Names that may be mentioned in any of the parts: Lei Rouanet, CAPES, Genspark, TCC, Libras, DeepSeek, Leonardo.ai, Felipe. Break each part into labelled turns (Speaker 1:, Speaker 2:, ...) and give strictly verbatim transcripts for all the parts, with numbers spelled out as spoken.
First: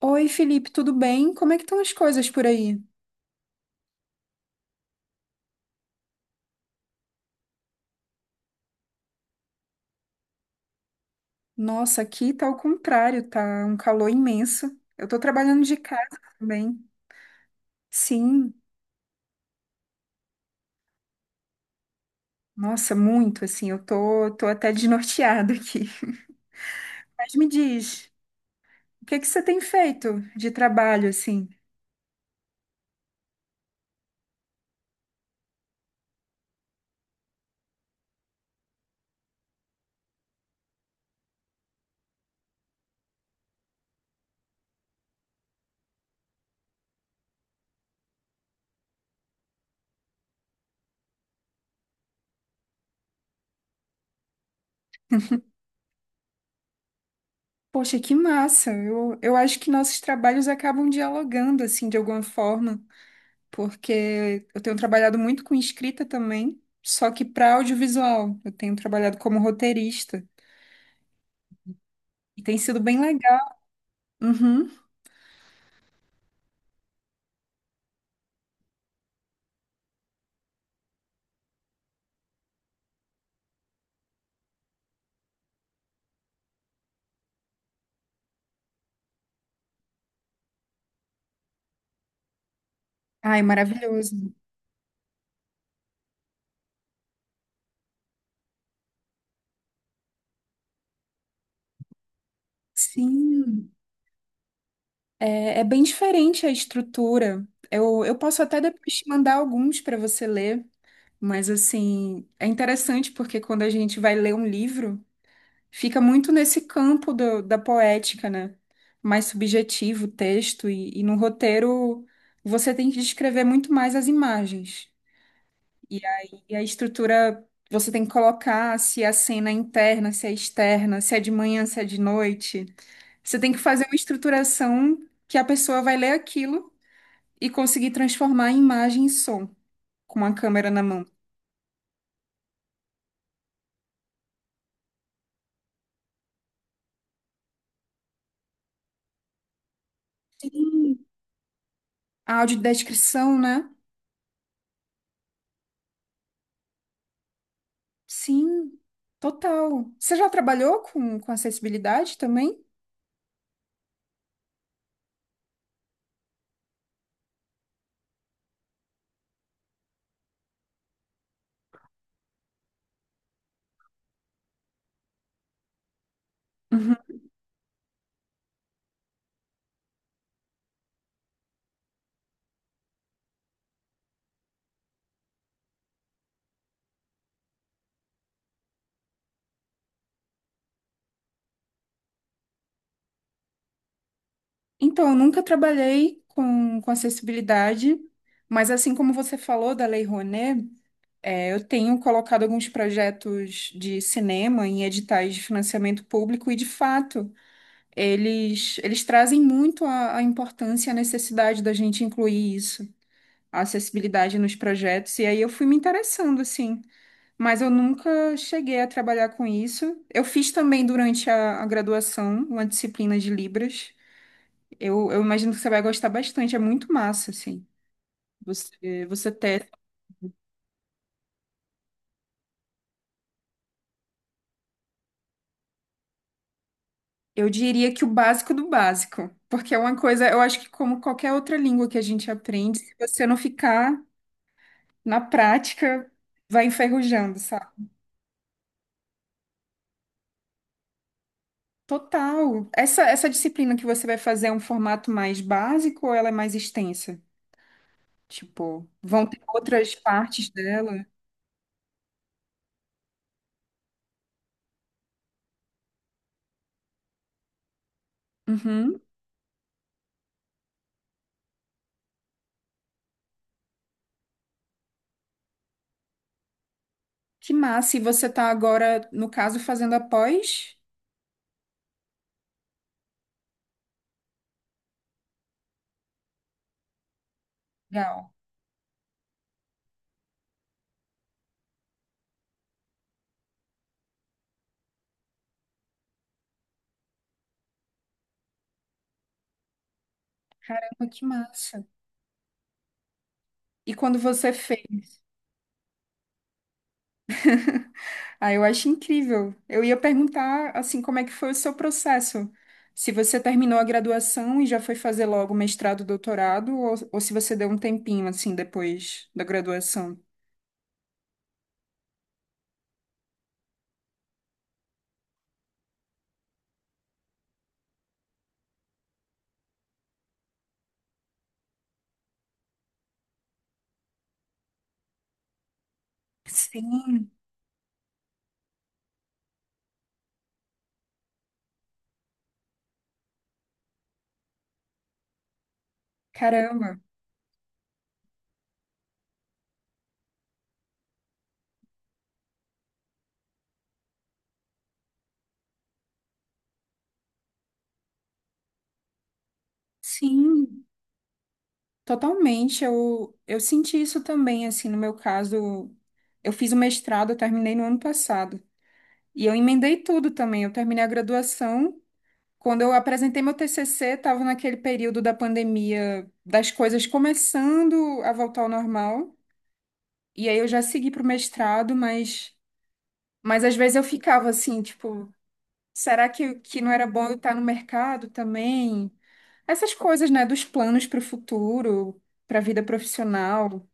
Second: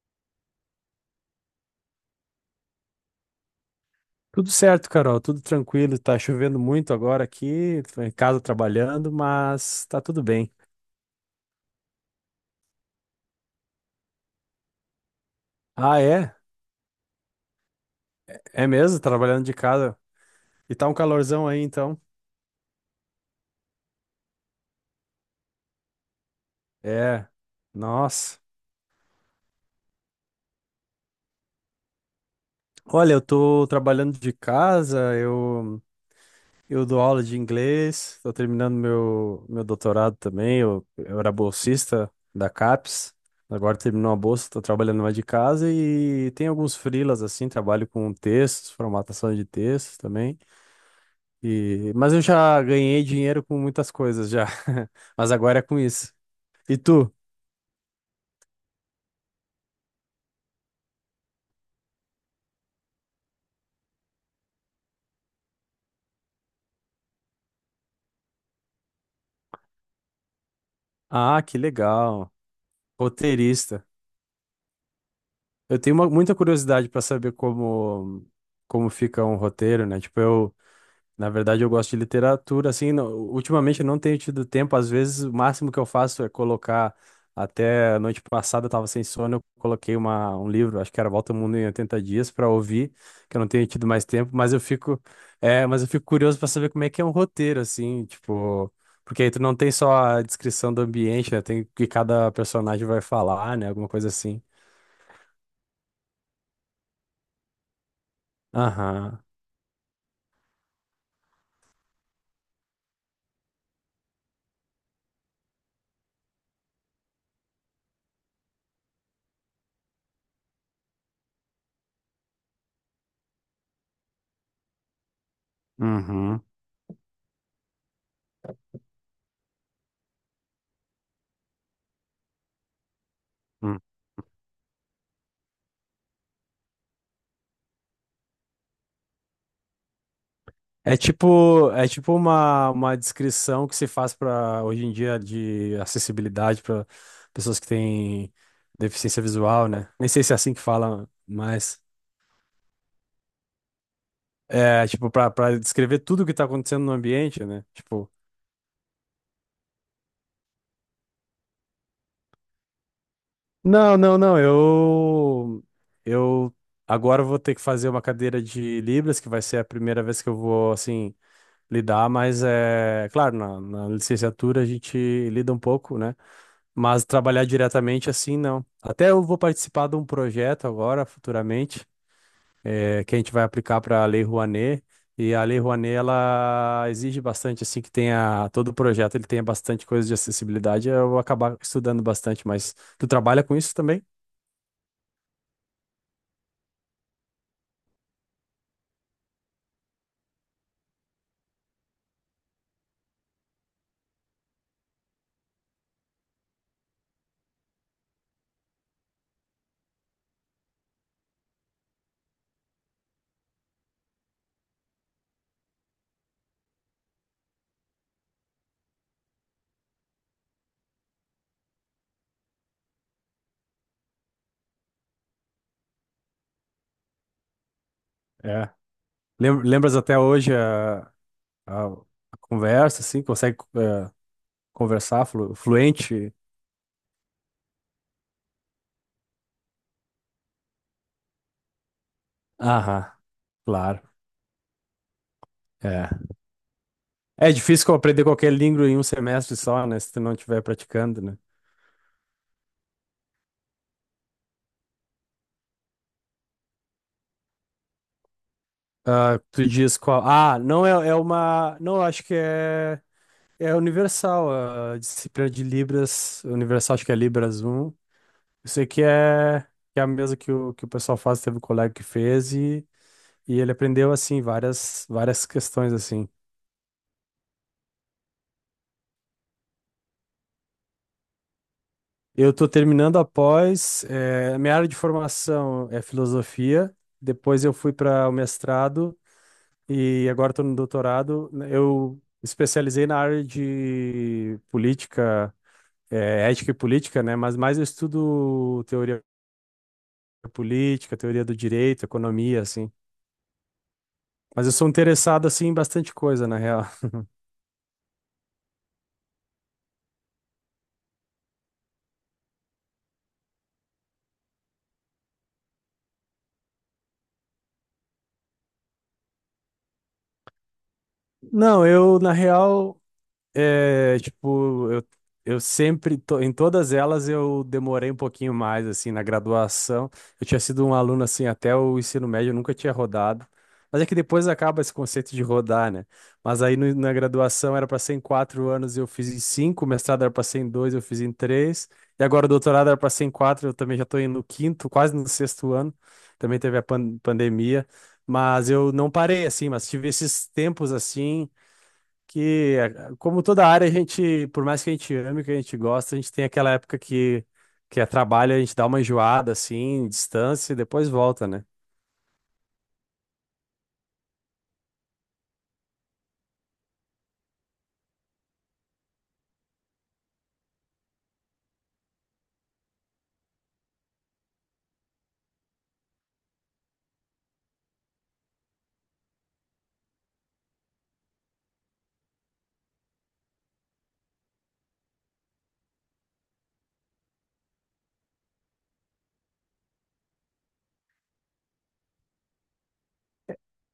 Speaker 1: Oi, Felipe, tudo bem? Como é que estão as coisas por aí?
Speaker 2: Tudo certo, Carol, tudo tranquilo. Tá chovendo muito agora aqui, tô em casa trabalhando, mas tá tudo bem.
Speaker 1: Nossa, aqui tá ao contrário, tá um calor imenso. Eu tô trabalhando de
Speaker 2: Ah,
Speaker 1: casa
Speaker 2: é?
Speaker 1: também. Sim,
Speaker 2: É mesmo? Trabalhando de casa. E tá um calorzão aí, então?
Speaker 1: nossa, muito assim, eu tô, tô até desnorteada aqui.
Speaker 2: É.
Speaker 1: Mas me diz,
Speaker 2: Nossa.
Speaker 1: o que é que você tem feito de trabalho assim?
Speaker 2: Olha, eu tô trabalhando de casa, eu, eu dou aula de inglês, tô terminando meu, meu doutorado também. Eu, eu era bolsista da CAPES, agora terminou a bolsa, tô trabalhando mais de casa e tem alguns freelas assim, trabalho com textos, formatação de textos também. E... Mas eu já ganhei dinheiro com muitas coisas já. Mas agora é com isso. E tu?
Speaker 1: Poxa, que massa! Eu, eu acho que nossos trabalhos acabam dialogando assim de alguma forma, porque eu tenho trabalhado muito com escrita também, só que para audiovisual. Eu tenho trabalhado como roteirista.
Speaker 2: Ah, que legal.
Speaker 1: E tem sido bem legal.
Speaker 2: Roteirista.
Speaker 1: Uhum.
Speaker 2: Eu tenho uma- muita curiosidade para saber como como fica um roteiro, né? Tipo, eu Na verdade, eu gosto de literatura, assim, não- ultimamente eu não tenho tido tempo, às vezes o máximo que eu faço é colocar, até a noite passada eu tava sem sono, eu coloquei uma, um livro, acho que era Volta ao Mundo em oitenta Dias, para ouvir, que eu
Speaker 1: Ai,
Speaker 2: não tenho tido mais
Speaker 1: maravilhoso.
Speaker 2: tempo, mas eu fico, é, mas eu fico curioso para saber como é que é um roteiro, assim, tipo, porque aí tu não tem só a descrição do ambiente, né, tem o que cada personagem vai falar, né,
Speaker 1: Sim,
Speaker 2: alguma coisa assim.
Speaker 1: é, é bem diferente a estrutura. Eu, eu posso até depois te
Speaker 2: Aham,
Speaker 1: mandar alguns para você ler, mas assim, é interessante porque quando a gente vai ler um livro, fica muito nesse campo do- da poética, né? Mais subjetivo o texto, e, e no roteiro você tem que descrever muito mais as imagens. E
Speaker 2: uhum,
Speaker 1: aí a estrutura, você tem que colocar se é a cena é interna, se é externa, se é de manhã, se é de noite. Você tem que
Speaker 2: uhum.
Speaker 1: fazer uma estruturação que a pessoa vai ler aquilo e conseguir transformar em imagem em som com a câmera na
Speaker 2: É
Speaker 1: mão.
Speaker 2: tipo, é tipo uma, uma descrição que se faz para hoje em dia de acessibilidade para pessoas que têm deficiência visual, né? Nem sei se é assim que
Speaker 1: Sim.
Speaker 2: fala, mas
Speaker 1: A audiodescrição, né?
Speaker 2: é tipo para para descrever tudo o que tá acontecendo no ambiente, né? Tipo,
Speaker 1: Sim, total. Você já trabalhou com, com acessibilidade também?
Speaker 2: não, não, não, eu eu agora eu vou ter que fazer uma cadeira de Libras, que vai ser a primeira vez que eu vou assim lidar, mas é claro, na, na licenciatura a gente lida um pouco, né?
Speaker 1: Uhum.
Speaker 2: Mas trabalhar diretamente assim, não. Até eu vou participar de um projeto agora, futuramente, eh, que a gente vai aplicar para a Lei Rouanet. E a Lei Rouanet, ela exige bastante, assim, que tenha, todo o projeto ele tenha bastante coisa de acessibilidade. Eu vou acabar estudando bastante, mas tu trabalha com isso também?
Speaker 1: Então, eu nunca trabalhei com, com acessibilidade, mas assim como você falou da Lei Rouanet. É, eu tenho colocado alguns projetos de cinema em editais de financiamento público e, de fato, eles, eles trazem muito a, a importância e a necessidade da gente incluir isso, a acessibilidade nos projetos. E aí eu fui me interessando, assim, mas eu nunca cheguei a trabalhar com isso. Eu fiz também durante a, a graduação uma disciplina de Libras. Eu, eu imagino que você vai gostar bastante, é muito massa, assim.
Speaker 2: É.
Speaker 1: Você, você
Speaker 2: Lem-
Speaker 1: ter
Speaker 2: Lembras até hoje a, a- a conversa, assim, consegue, eh, conversar flu- fluente?
Speaker 1: eu diria que o básico do básico, porque é uma coisa, eu acho que como qualquer outra língua que a gente aprende, se
Speaker 2: Aham,
Speaker 1: você não ficar
Speaker 2: claro.
Speaker 1: na
Speaker 2: É
Speaker 1: prática, vai enferrujando,
Speaker 2: É
Speaker 1: sabe?
Speaker 2: difícil aprender qualquer língua em um semestre só, né? Se tu não estiver praticando, né?
Speaker 1: Total. Essa, essa disciplina que você vai fazer é um formato mais básico ou ela é mais extensa? Tipo, vão
Speaker 2: Ah,
Speaker 1: ter
Speaker 2: tu
Speaker 1: outras
Speaker 2: diz qual.
Speaker 1: partes
Speaker 2: Ah, não
Speaker 1: dela?
Speaker 2: é, é uma. Não, acho que é. É universal. A disciplina de Libras. Universal, acho que é Libras um. Eu sei
Speaker 1: Uhum.
Speaker 2: que é, que é a mesma que o, que o pessoal faz, teve um colega que fez e, e ele aprendeu, assim, várias, várias questões, assim.
Speaker 1: Que massa. E você tá agora, no caso, fazendo a pós?
Speaker 2: Eu tô terminando após. Eh, minha área de formação é filosofia. Depois eu fui para
Speaker 1: Legal.
Speaker 2: o mestrado. E agora estou no doutorado. Né, eu especializei na área de política, eh, ética e política, né? Mas mais eu estudo teoria política,
Speaker 1: Que
Speaker 2: teoria do
Speaker 1: massa.
Speaker 2: direito, economia, assim.
Speaker 1: E quando você
Speaker 2: Mas eu sou
Speaker 1: fez?
Speaker 2: interessado, assim, em bastante coisa, na real.
Speaker 1: Ah, eu acho incrível. Eu ia perguntar, assim, como é que foi o seu processo? Se você terminou a graduação e já foi fazer logo mestrado, doutorado, ou, ou se você deu um tempinho, assim, depois da graduação?
Speaker 2: Não, eu, na real, É, tipo, eu, eu sempre, to- em todas elas eu demorei um pouquinho mais, assim, na graduação. Eu tinha sido um aluno, assim, até o ensino médio, eu nunca tinha rodado. Mas é que depois acaba esse conceito de rodar, né? Mas aí no- na
Speaker 1: Sim,
Speaker 2: graduação era para ser em quatro anos, eu fiz em cinco, o mestrado era para ser em dois, eu fiz em três. E agora o doutorado era para ser em quatro, eu também já estou indo no quinto, quase no sexto ano. Também teve a
Speaker 1: caramba.
Speaker 2: pan- pandemia. Mas eu não parei, assim, mas tive esses tempos, assim, que, eh, como toda área, a gente, por mais que a gente ame, que a gente gosta, a gente tem aquela época que, que é trabalho, a gente dá uma enjoada, assim, distância, e
Speaker 1: Sim,
Speaker 2: depois volta, né?
Speaker 1: totalmente. Eu, eu senti isso também, assim, no meu caso. Eu fiz o mestrado, eu terminei no ano passado. E eu emendei tudo também. Eu terminei a graduação. Quando eu apresentei meu T C C, estava naquele período da pandemia, das coisas começando a voltar ao normal. E aí eu já segui para o mestrado, mas, mas às vezes eu ficava assim, tipo, será que, que não era bom eu estar no mercado também? Essas coisas, né, dos planos para o futuro, para a vida profissional.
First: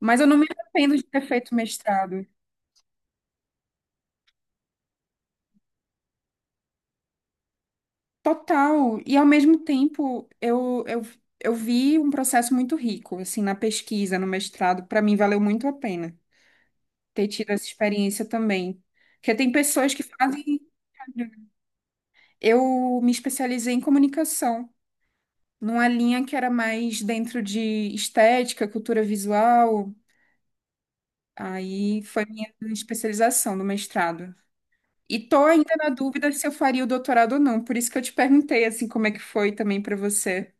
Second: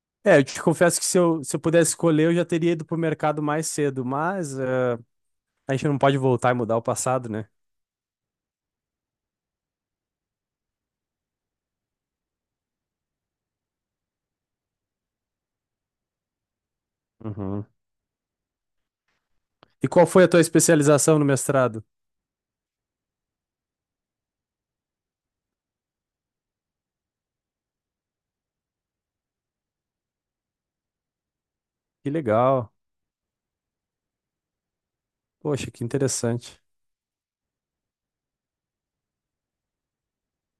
Speaker 1: Mas eu não
Speaker 2: É, eu
Speaker 1: me
Speaker 2: te
Speaker 1: arrependo
Speaker 2: confesso
Speaker 1: de
Speaker 2: que se
Speaker 1: ter
Speaker 2: eu,
Speaker 1: feito
Speaker 2: se eu pudesse escolher,
Speaker 1: mestrado.
Speaker 2: eu já teria ido pro mercado mais cedo, mas eh, a gente não pode voltar e mudar o passado, né?
Speaker 1: Total. E ao mesmo tempo, eu, eu, eu vi um processo muito rico, assim, na pesquisa, no mestrado. Para mim, valeu muito a pena ter tido essa
Speaker 2: Uhum.
Speaker 1: experiência também. Porque tem
Speaker 2: E
Speaker 1: pessoas que
Speaker 2: qual foi a tua
Speaker 1: fazem.
Speaker 2: especialização no mestrado?
Speaker 1: Eu me especializei em comunicação, numa linha que era mais dentro de estética, cultura visual. Aí
Speaker 2: Que
Speaker 1: foi minha
Speaker 2: legal.
Speaker 1: especialização no mestrado. E tô
Speaker 2: Poxa,
Speaker 1: ainda
Speaker 2: que
Speaker 1: na dúvida se eu
Speaker 2: interessante.
Speaker 1: faria o doutorado ou não. Por isso que eu te perguntei, assim, como é que foi também para você.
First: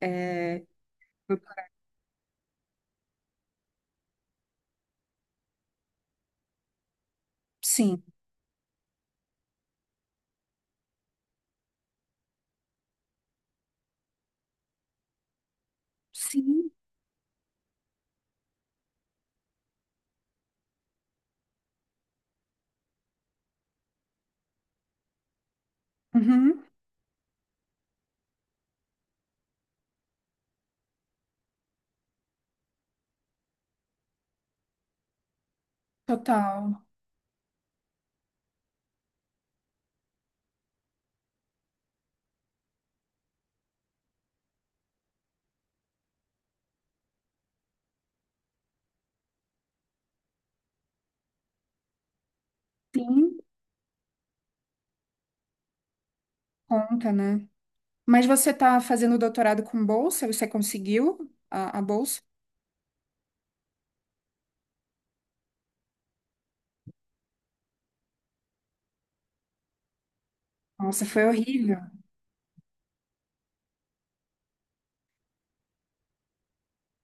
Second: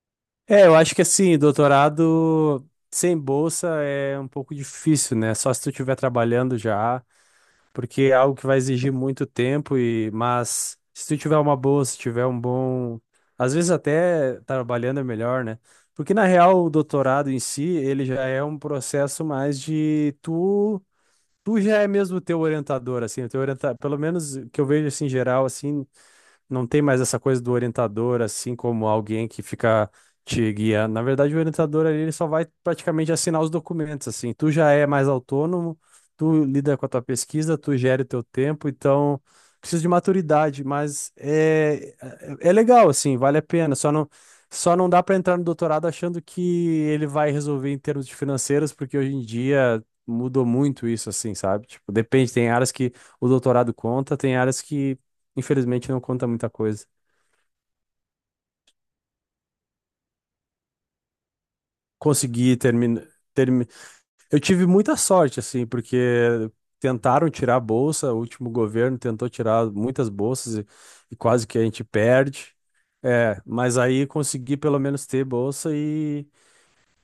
Speaker 1: É,
Speaker 2: É, eu acho que assim, doutorado sem bolsa é um pouco difícil, né? Só se tu estiver trabalhando já.
Speaker 1: sim.
Speaker 2: Porque é algo que vai exigir muito tempo e mas se tu tiver uma boa, se tiver um bom, às vezes até trabalhando é melhor, né? Porque na real
Speaker 1: Sim.
Speaker 2: o doutorado em si, ele já é um processo mais de tu tu já é mesmo teu orientador assim, o teu orienta... pelo menos que eu vejo assim em geral assim,
Speaker 1: Uhum,
Speaker 2: não tem mais essa coisa do orientador, assim como alguém que fica te guiando. Na verdade, o orientador ali, ele só vai praticamente assinar os documentos, assim. Tu já é mais autônomo, tu lida
Speaker 1: total.
Speaker 2: com a tua pesquisa, tu gere o teu tempo, então precisa de maturidade, mas é, é é legal, assim, vale a pena. Só não, só não dá para entrar no doutorado achando que ele vai resolver em termos de financeiros, porque hoje em dia mudou muito isso, assim, sabe? Tipo, depende, tem áreas que o
Speaker 1: Sim,
Speaker 2: doutorado conta, tem áreas que infelizmente não conta muita coisa.
Speaker 1: conta, né? Mas você tá fazendo doutorado com bolsa? Você conseguiu a, a bolsa?
Speaker 2: Consegui terminar. Termi... Eu tive muita sorte, assim, porque tentaram tirar a bolsa, o último governo tentou tirar muitas bolsas e,
Speaker 1: Nossa,
Speaker 2: e
Speaker 1: foi
Speaker 2: quase que a
Speaker 1: horrível.
Speaker 2: gente perde. É, mas aí consegui pelo menos ter bolsa e,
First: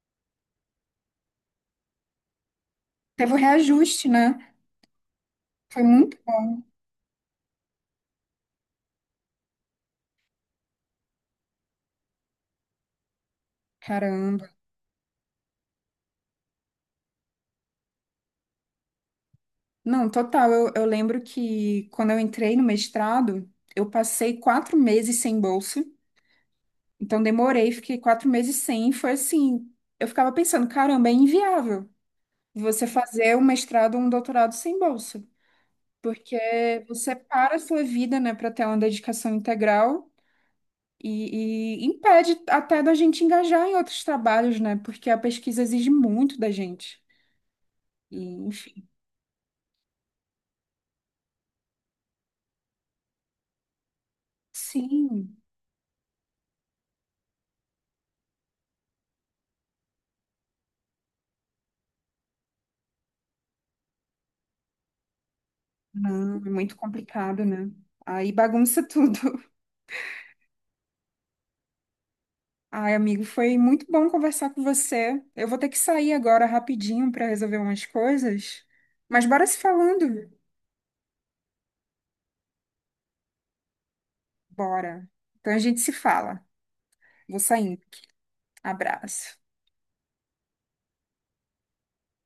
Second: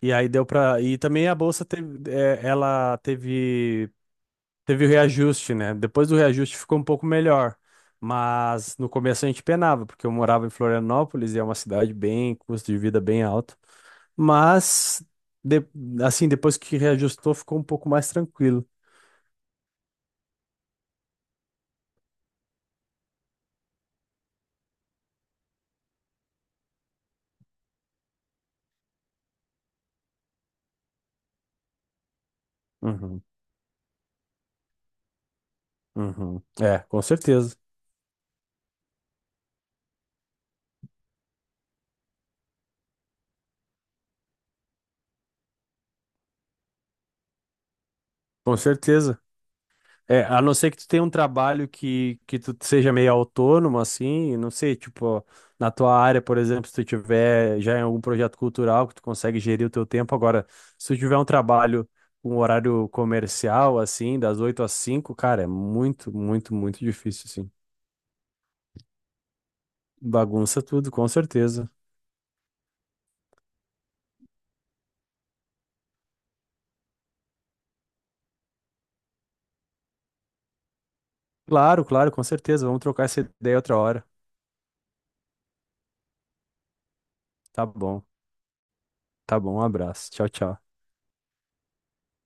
Speaker 2: e aí deu para. E também a bolsa teve, é, ela
Speaker 1: Teve o
Speaker 2: teve,
Speaker 1: reajuste, né?
Speaker 2: teve o reajuste, né?
Speaker 1: Foi
Speaker 2: Depois
Speaker 1: muito
Speaker 2: do
Speaker 1: bom,
Speaker 2: reajuste ficou um pouco melhor. Mas no começo a gente penava, porque eu morava em Florianópolis e é uma cidade bem, custo de vida bem alto.
Speaker 1: caramba.
Speaker 2: Mas, de- assim, depois que reajustou, ficou um pouco mais tranquilo.
Speaker 1: Não, total. Eu, eu lembro que quando eu entrei no mestrado, eu passei quatro meses sem bolsa. Então demorei, fiquei quatro meses sem. e foi assim, eu ficava pensando, caramba, é inviável você
Speaker 2: Uhum,
Speaker 1: fazer um mestrado ou um doutorado sem bolsa. Porque
Speaker 2: uhum. É, com
Speaker 1: você para
Speaker 2: certeza.
Speaker 1: a sua vida, né, para ter uma dedicação integral e, e impede até da gente engajar em outros trabalhos, né? Porque a pesquisa exige muito da gente. E,
Speaker 2: Com
Speaker 1: enfim.
Speaker 2: certeza. É, a não ser que tu tenha um trabalho que, que tu seja meio autônomo, assim, não sei, tipo,
Speaker 1: Sim,
Speaker 2: na tua área, por exemplo, se tu tiver já em algum projeto cultural que tu consegue gerir o teu tempo. Agora, se tu tiver um trabalho com horário comercial, assim, das oito às cinco cara, é muito,
Speaker 1: não, é
Speaker 2: muito,
Speaker 1: muito
Speaker 2: muito difícil,
Speaker 1: complicado,
Speaker 2: assim.
Speaker 1: né? Aí bagunça tudo.
Speaker 2: Bagunça tudo, com certeza.
Speaker 1: Ai, amigo, foi muito bom conversar com você. Eu vou ter que sair agora rapidinho para resolver umas coisas. Mas bora se falando.
Speaker 2: Claro, claro, com certeza. Vamos trocar essa ideia outra hora.
Speaker 1: Bora. Então a gente se fala. Vou
Speaker 2: Tá
Speaker 1: saindo.
Speaker 2: bom. Tá
Speaker 1: Abraço.
Speaker 2: bom, um abraço. Tchau, tchau.